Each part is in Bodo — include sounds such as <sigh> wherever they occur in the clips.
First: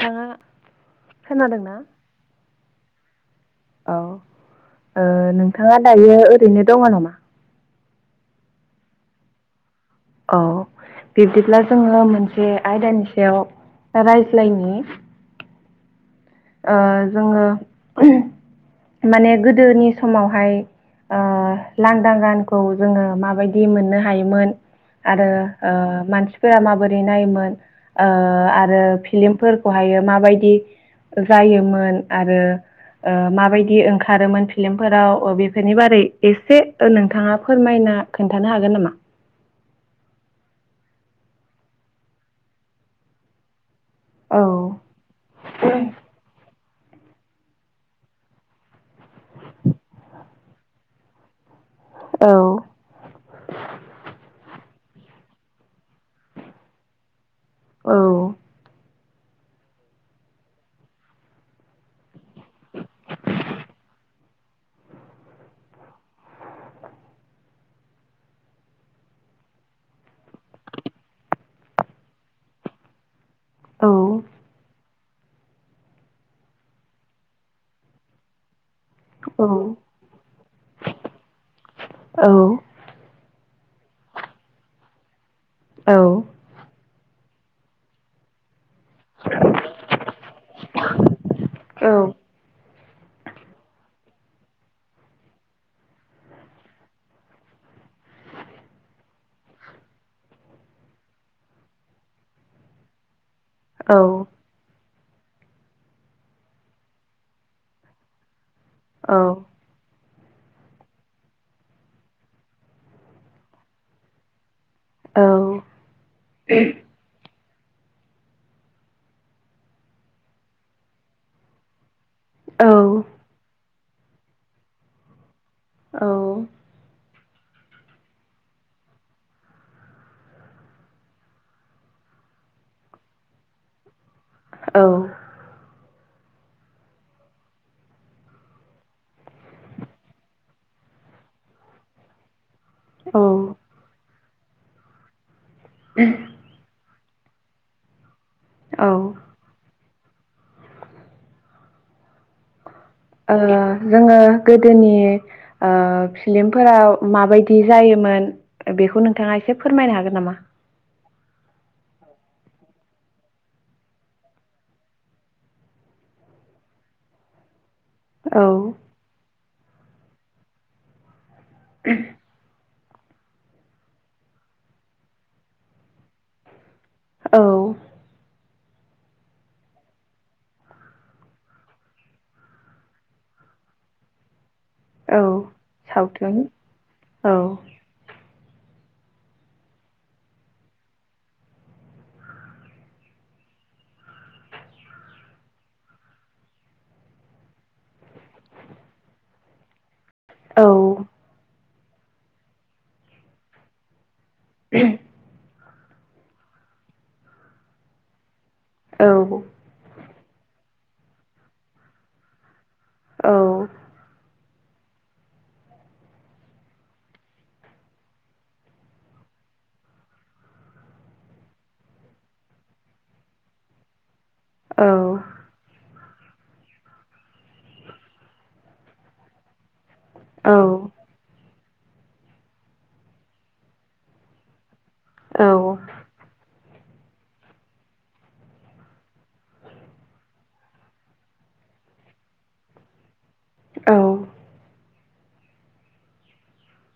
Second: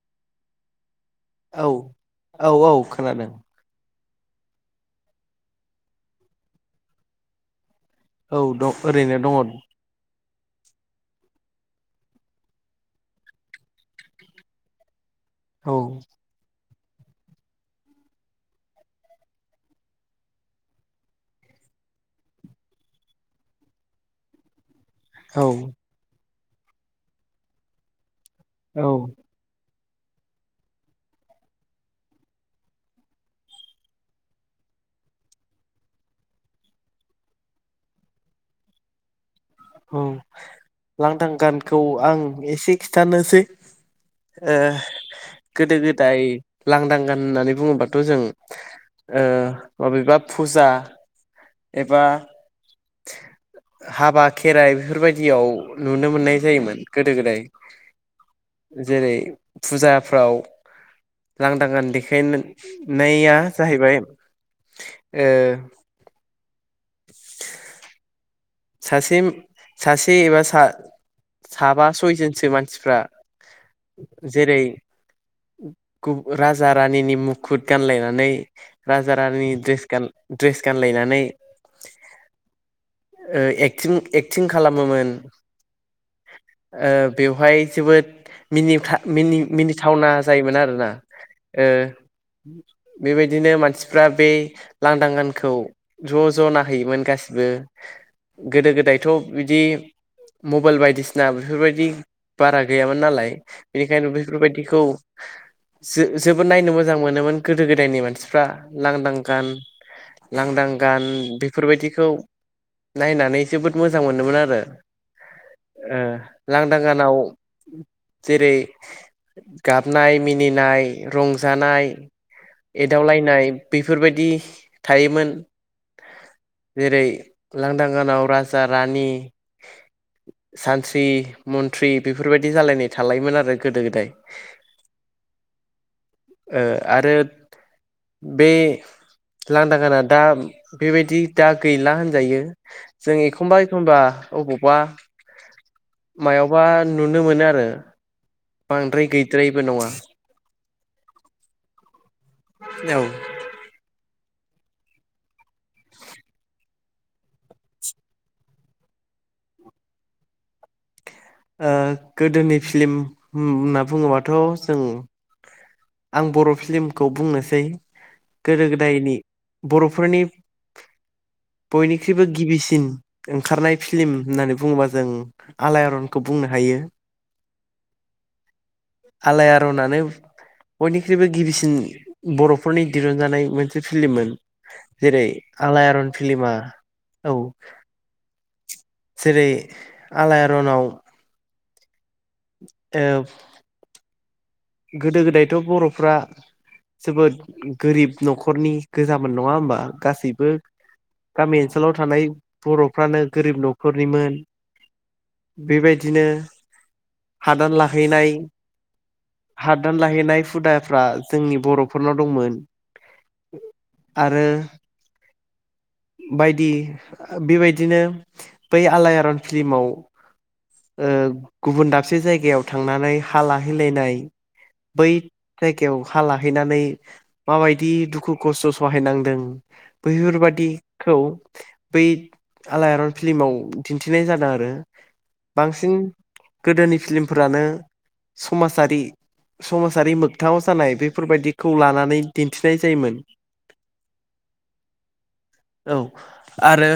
थाङा औ औ औ खोनादों। औ ओ नोंथाङा दायो ओरैनो दङ' नामा औ दं ओरैनो दङ औ बिब्दिब्ला जोङो मोनसे आयदानि सायाव रायज्लायनि औ ओ जोङो माने गोदोनि समावहाय ओ लांदां गानखौ जोङो माबायदि मोननो हायोमोन आरो औ ओ मानसिफोरा माबोरै नायोमोन ओ औ आरो फिलिमफोर खौहायो माबायदि जायोमोन आरो ओ माबायदि ओंखारोमोन फिल्मफोराव ओ बेफोरनि बारै एसे ओ नोंथाङा फोरमाय खोन्थानो हागोन नामा? औ लांदां गानखौ आं एसे खिथानोसै औ ओ गोदो गोदाय लांदांगान होननानै बुङोबाथ' जों ओ मबेबा फुजा एबा औ हाबा खेराइ बेफोर बायदियाव नुनो मोननाय जायोमोन गोदो गोदाय औ जेरै फुजाफ्राव लांदांगान देखायनो नाया जाहैबाय ओ <inaudible> सासे सासे एबा सा साबा सयजोनसो मानसिफ्रा औ जेरै- गुब राजा रानिनि मुखुद गानलायनानै राजा औ रानिरनि ड्रेस गानलायनानै औ ओ एक्टिं एक्टिं खालामोमोन। औ ओ बेवहाय जोबोद मिनिथा-मिनि-मिनिथावना जायोमोन आरोना ओ बेबायदिनो मानसिफ्रा बे लांदां गानखौ ज' ज' नाहैयोमोन गासिबो गोदो गोदायथ' बिदि मबाइल बायदिसिना बेफोर बायदि बारा गैयामोन नालाय बेखायनो बेफोर औ बायदिखौ जो-जोबोद नायनो मोजां मोनोमोन गोदो गोदायनि मानसिफ्रा। लांदां गान लांदां गान बेफोर बायदिखौ नायनानै जोबोद मोजां मोनोमोन आरो ओ लांदां गानाव जेरै गाबनाय मिनिनाय रंजानाय औ एदावलायनाय बेफोर बायदि थायोमोन। औ जेरै लांदां गानाव राजा रानि सानथ्रि मन्थ्रि बेफोर बायदि जालायनाय थालायोमोन आरो गोदो गोदाय औ ओ आरो बे लांदागाना दा बेबायदि दा गैला होनजायो। जों औ एखमबा एखमबा अबावबा मायावबा नुनो मोनो आरो ओ बांद्राय गैद्रायिबो नङा ओ जोङो गोदोनि ओ फिल्मफोराव माबायदि जायोमोन बेखौ नोंथाङा एसे फोरमायनो हागोन नामा? ओ गोदोनि फिल्म होनना बुङोबाथ' जों आं बर' फिल्मखौ बुंनोसै औ गोदो गोदायनि बर'फोरनि बयनिख्रुइबो गिबिसिन ओंखारनाय फिल्म होननानै बुङोबा जों आलायारन खौ बुंनो हायो। औ आलायआरनानो बयनिख्रुइबो गिबिसिन बर'फोरनि दिरुनजानाय मोनसे फिल्ममोन। औ जेरै आलायारन सावथुन फिलमा औ जेरै आलायारनाव औ गोदो गोदायथ' बर'फ्रा जोबोद गोरिब न'खरनि गोजामोन नङा होमबा गासैबो औ गामि ओनसोलाव थानाय बर'फ्रानो गोरिब न'खरनिमोन। <unintelligible> बेबायदिनो हादान लाहैनाय औ हादान लाहैनाय हुदाफ्रा जोंनि बर'फोरनाव दंमोन। औ आरो बायदि बेबायदिनो बै आलायारन फिल्माव ऐ गुबुन दाबसे जायगायाव थांनानै हा लाहैलायनाय औ बै जायगायाव हा लाहैनानै माबायदि दुखु खसथ' सहायनांदों औ बैफोरबायादि बै आलायारन फिल्माव दिनथिनाय जादों आरो। औ औ बांसिन गोदोनि फिल्मफोरानो समाजारि समाजारि मोगथाङाव जानाय बेफोर बायदिखौ लानानै दिनथिनाय जायोमोन। औ औ आरो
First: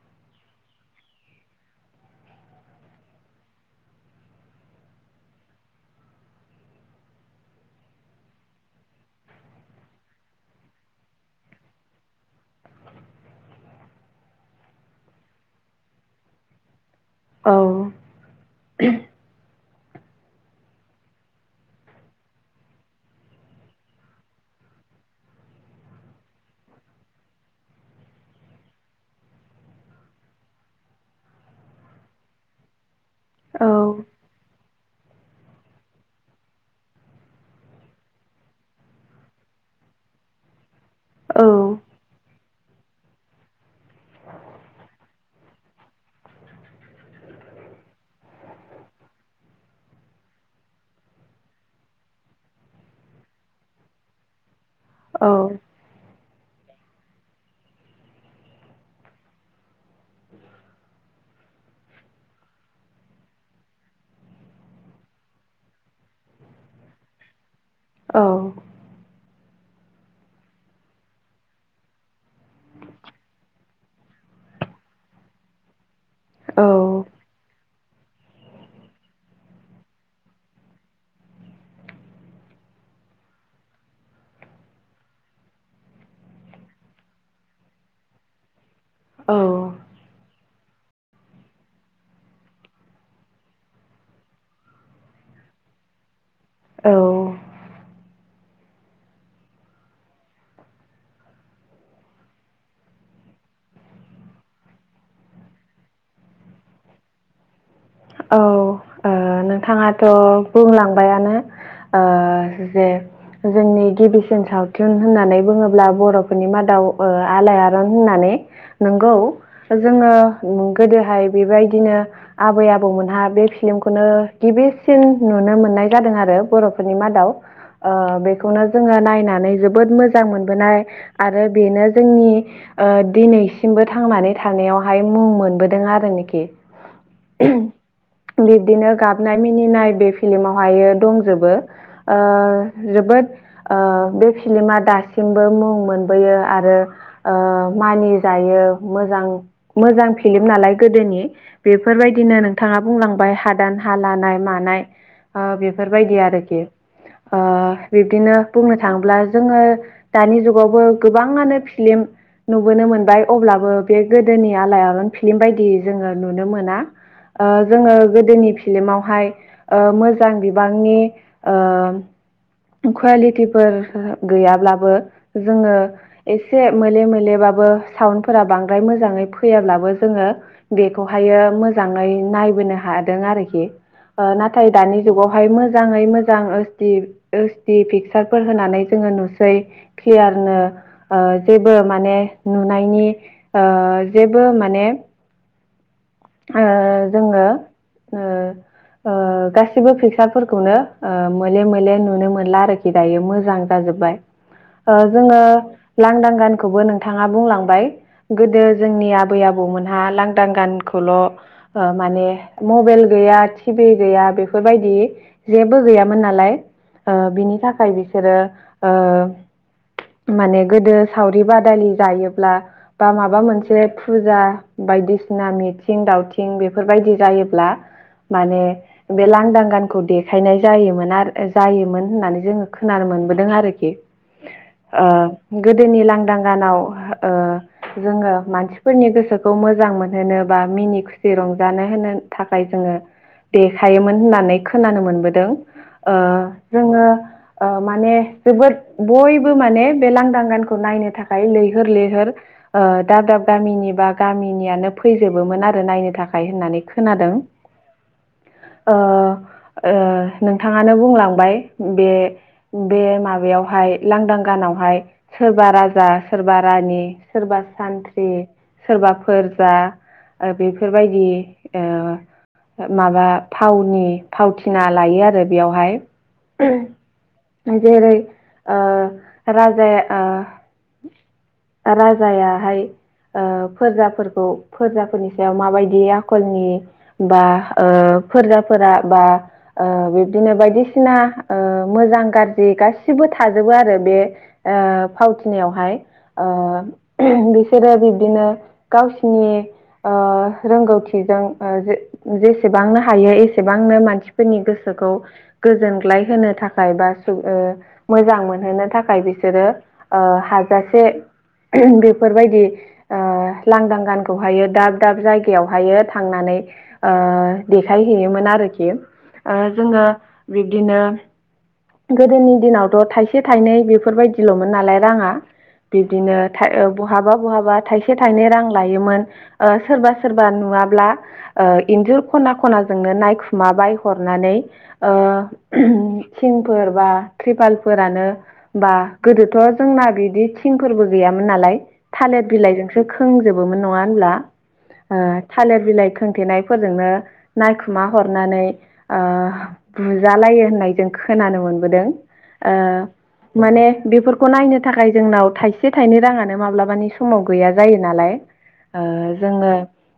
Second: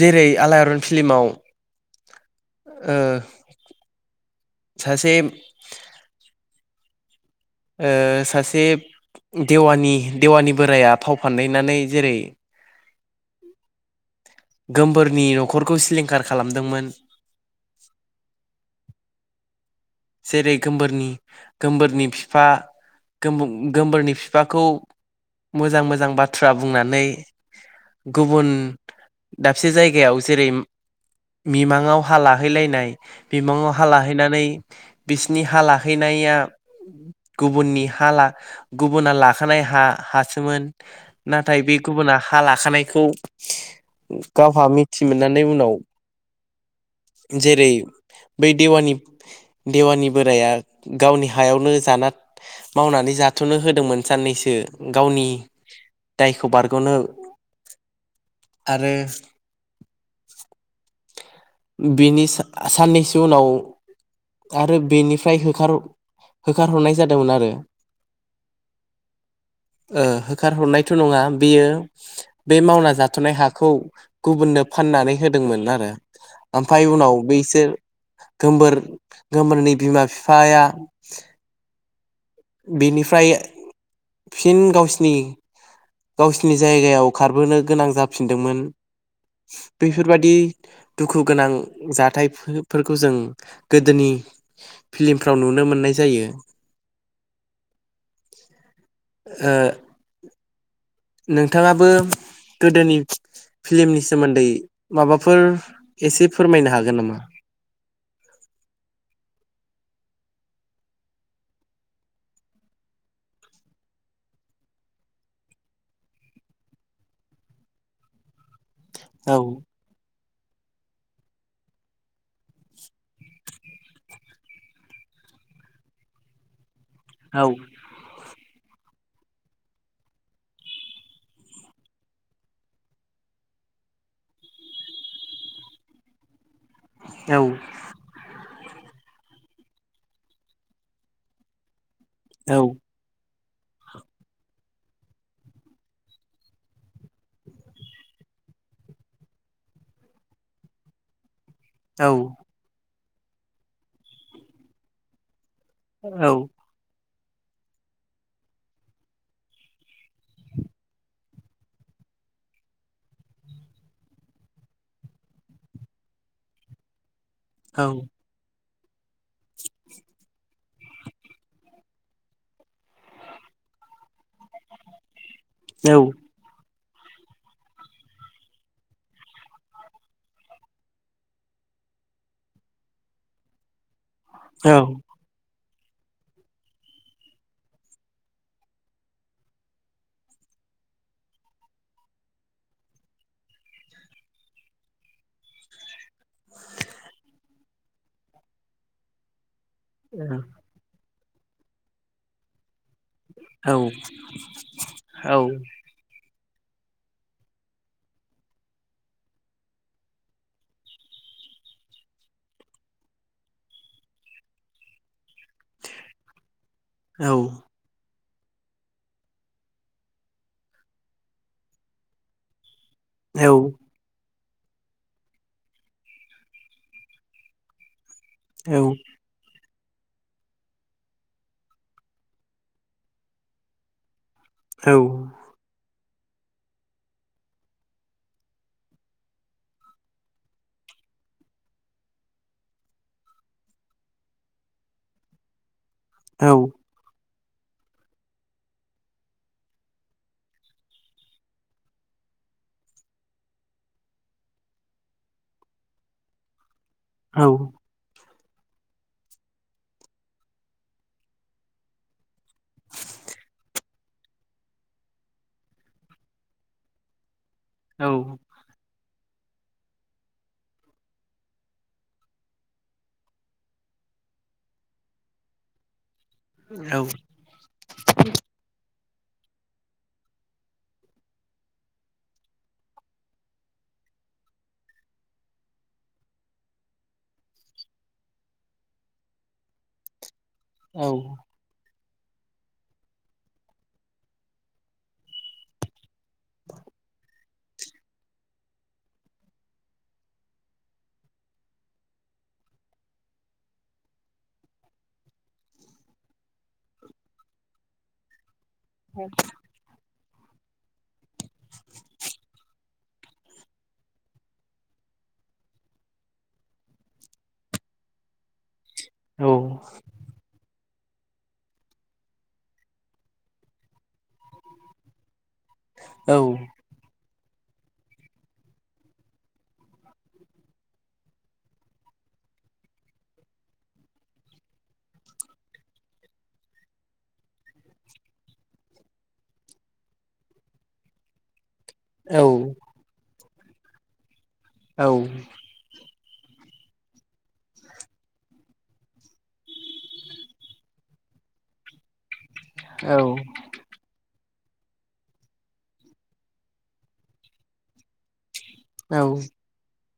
जेरै आलायारन फिल्माव ओ सासे ओ सासे देवानि देवानि बोराया फाव फानदायनानै जेरै गोमबोरनि न'खरखौ सिलिंखार खालामदोंमोन औ जेरै गोबोरनि गोमबोरनि बिफा गो गोमबोरनि बिफाखौ मोजां मोजां बाथ्रा बुंनानै गुबुन दाबसे जायगायाव जेरै मिमाङाव हा लाहैलायनाय मिमाङाव हा औ लाहैनानै बिसिनि हा लाहैनाया गुबुननि हा ला गुबुना लाखानाय हा हासोमोन। नाथाय बे गुबुना हा ला खानायखौ गावहा मिथि मोननानै उनाव जेरै बै देवानि देवानि बोराया गावनि हायावनो जाना मावनानै जाथ'नो होदोंमोन साननैसो गावनि दायखौ बारग'नो आरो बिनि साननैसो उनाव आरो बेनिफ्राय होखार होखारहरनाय जादोंमोन आरो। औ ओ होखारहरनायथ' नङा बेयो बे मावना जाथ'नाय हाखौ गुबुननो फाननानै होदोंमोन आरो ओमफ्राय उनाव बैसोर गोबोर गोमबोरनि बिमा बिफाया बिनिफ्राय फिन गावसिनि गावसिनि जायगायाव खारबोनो गोनां जाफिनदोंमोन। औ बेफोरबादि दुखु गोनां जाथायफोरखौ जों गोदोनि फिल्मफ्राव नुनो मोननाय जायो। औ ओ नोंथांङाबो गोदोनि फिल्मनि सोमोन्दै माबाफोर एसे फोरमायनो हागोन नामा? औ नोंथांङाथ' बुंलांबायानो जे जोंनि गिबिसिन सावथुन होननानै बुङोब्ला बर'फोरनि मादाव औ आलायरन होननानै नोंगौ औ जोंङो गोदोहाय बेबायदिनो आबै आबौ हा बे फिलमखौनो गिबिसिन नुनो मोननाय जादों आरो बर' नि मादाव औ बेनो ज नायनानै जोबोद मोजां मोनोनाय आरो बेनो जोंनि दिनैसिम बो थांनानै थानायावहाय मुं मोनबोदों आरोनाखि औ बिबदिनो गाबनाय मिनिनाय बे फिलमावहायो दंजोबो ओ औ जोबोद बे फिलिमा दासिमबो मुं मोनबोयो आरो मानि जायो। मोजां मोजां फिलम नालाय गोदोनि औ बेफोरबायदिनो नोंथांङा बुंलांबाय हादान हा लानाय मानाय ओ औ औ बेफोरबायदि आरोखि ओ बिब्दिनो बुंनो थांङोब्ला जोंङो दानि जुगावबो गोबाङानो फिलिम नुबोनो मोनबाय अब्लाबो बे गोदोनि आलायारन फिल्म बायदि जोंङो नुनो मोना। जोंङो गोदोनि फिल्मावहाय मोजां बिबांनि ओ कुवालिटिफोर गैयाब्लाबो जोंङो एसे मोले मोलेबाबो साउडफोरा बांद्राय मोजाङै फैयाब्लाबो जोंङो बेखौहायो मोजांङै नायबोनो हादों आरोखि नाथाय औ दानि जुगावहाय मोजाङै मोजां स्टि ओइस डि पिकसारफोर होनानै जोङो नुसै क्लियारनो जेबो माने नुनायनि जेबो माने जोंङो गासिबो फिकसारफोरखौनो ओ मोले मोले नुनो मोनला आरो दायो मोजां जाजोब्बाय जोङो लांदां गान नोंथांङा बुंलांबाय गोदो जोंनि आबै आबौमोनहा लांदां गान खौल' माने मबाइल गैया टिभि गैया बेफोरबायदि जेबो गैयामोन नालाय बिनि थाखाय बिराद बिसोरो माने गोदो सावरि बादालि जायोब्ला बा माबा मोनसे फुजा बायदिसिना मित दावउथिं बेफोरबायदि जायोब्ला मान बे लांदां गान देखायनाय जायोमोन आरो जायोमोन होननानै जोंङो खोनानो मोनबोदों आरोखि ओ गोदोनि लांदां गानाव ओ जोंङो मानसिफोरनि गोसोखौ मोजां मोनहोनो बा मिनि खुसि रंजानो होनो थाखाय जोंङो देखायोमोन होननानै खोनानो मोनबोदों ओ जोंङो। ओ माने जोबोद बयबो माने बे लांदां गानखौ नायनो थाखाय लैहोर लैहोर ओ दाब दाब गामिनि बा गामिनियानो फैजोबोमोन आरो नायनो थाखाय होननानै खोनादों। ओ नोंथांङानो बुंलांबाय बे बे माबायावहाय लांदां गाना सोरबा राजा सोरबा रानि सोरबा सानथ्रि सोरबा फोरजा ओ बेफोरबायदि ओ माबा फावनि फावथिना लायो आरो बेयावहाय जेरै ओ राजाया ओ राजायाहाय ओ फोरजाफोरखौ फोरजाफोरनि सायाव माबायदि आखलनि बा ओ फोरजाफोरा बा ओ बिब्दिनो बायदिसिना ओ मोजां गाज्रि गासिबो थाजोबो आरो बे ओ फावथिनायावहाय ओ बिसोरो बिब्दिनो गावसिनि ओ रोंगौथिजों जेसेबांनो हायो एसेबांनो मानसिफोरनि गोसोखौ गोजोनग्लाय होनो थाखाय बा ओ मोजां मोन होनो थाखाय बिसोरो ओ हाजासे बेफोरबायदि ओ ओ लांदां गान खौहायो दाब दाब जायगायावहायो थांनानै ओ देखायहैयोमोन आरोखि ओ औ जोङो बिदिनो गोदोनि दिनावथ' थाइसे थाइनै बेफोरबायदि ल'मोन नालाय राङा बिब्दिनो बहाबा बहाबा थाइसे थाइनै रां लायोमोन। ओ सोरबा सोरबा नुवाब्ला ओ इन्जुर खना खनाजोंनो नायखुमाबाय हरना नानै ओ थिंफोर बा त्रिपाल फोरानो बा गोदोथ' जोंना बिदि थिंफोरबो गैयामोन नालाय औ थालिर बिलाइजोंसो खोंजोबोमोन नङा होनब्ला थालिर बिलाइ होथेनाय फोरजोंनो नायखुमा हरनानै ओ बुजालायो होननाय जों खोना नानो मोनबोदों ओ माने बेफोर खौ नायनो थाखाय जोंनाव थाइसे थाइनै राङानो माब्लाबानि समाव गैया जायो नालाय ओ जोङो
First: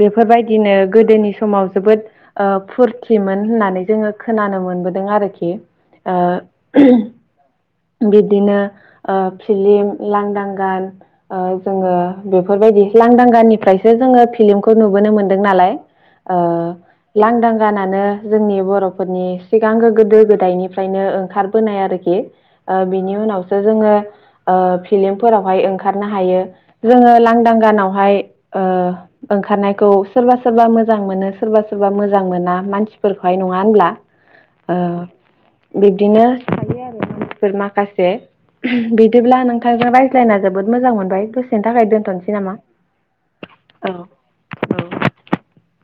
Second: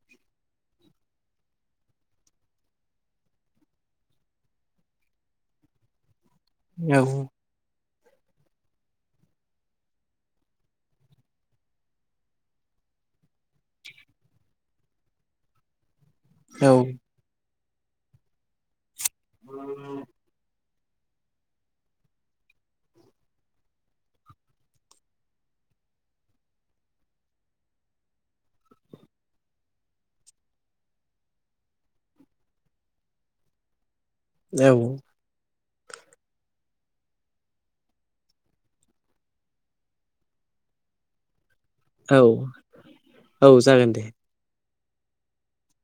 बेफोरबायदिनो गोदोनि समाव जोबोद ओ फुरथिमोन होननानै जोङो खोनानो मोनबोदों आरोखि ओ बिदिनो ओ फिलिम लांदां गान ओ जोङो बेफोरबायदि लांदां गानिफ्रायसो जोङो फिल्मखौ नुबोनो मोनदों नालाय ओ लांदां गानानो जोंनि बर'फोरनि सिगांगो गोदो गोदायनिफ्राय नो ओंखारबोनाय आरोखि ओ बिनि उनावसो जोङो फिलमफोरावहाय ओंखारनो हायो जोङो लांदां गानाव हाय ओ ओंखारनायखौ सोरबा सोरबा मोजां मोनो सोरबा सोरबा मोजां मोना मानसि मानसिफोरखौहाय नङा होनब्ला औ ओ बिब्दिनो थायो आरो माखासे बिदिब्ला नोंथांजों रायज्लायना जोबोद मोजां मोनबाय दसे नि थाखाय दोनथ'नोसै नामा? औ जागोन दे औ औ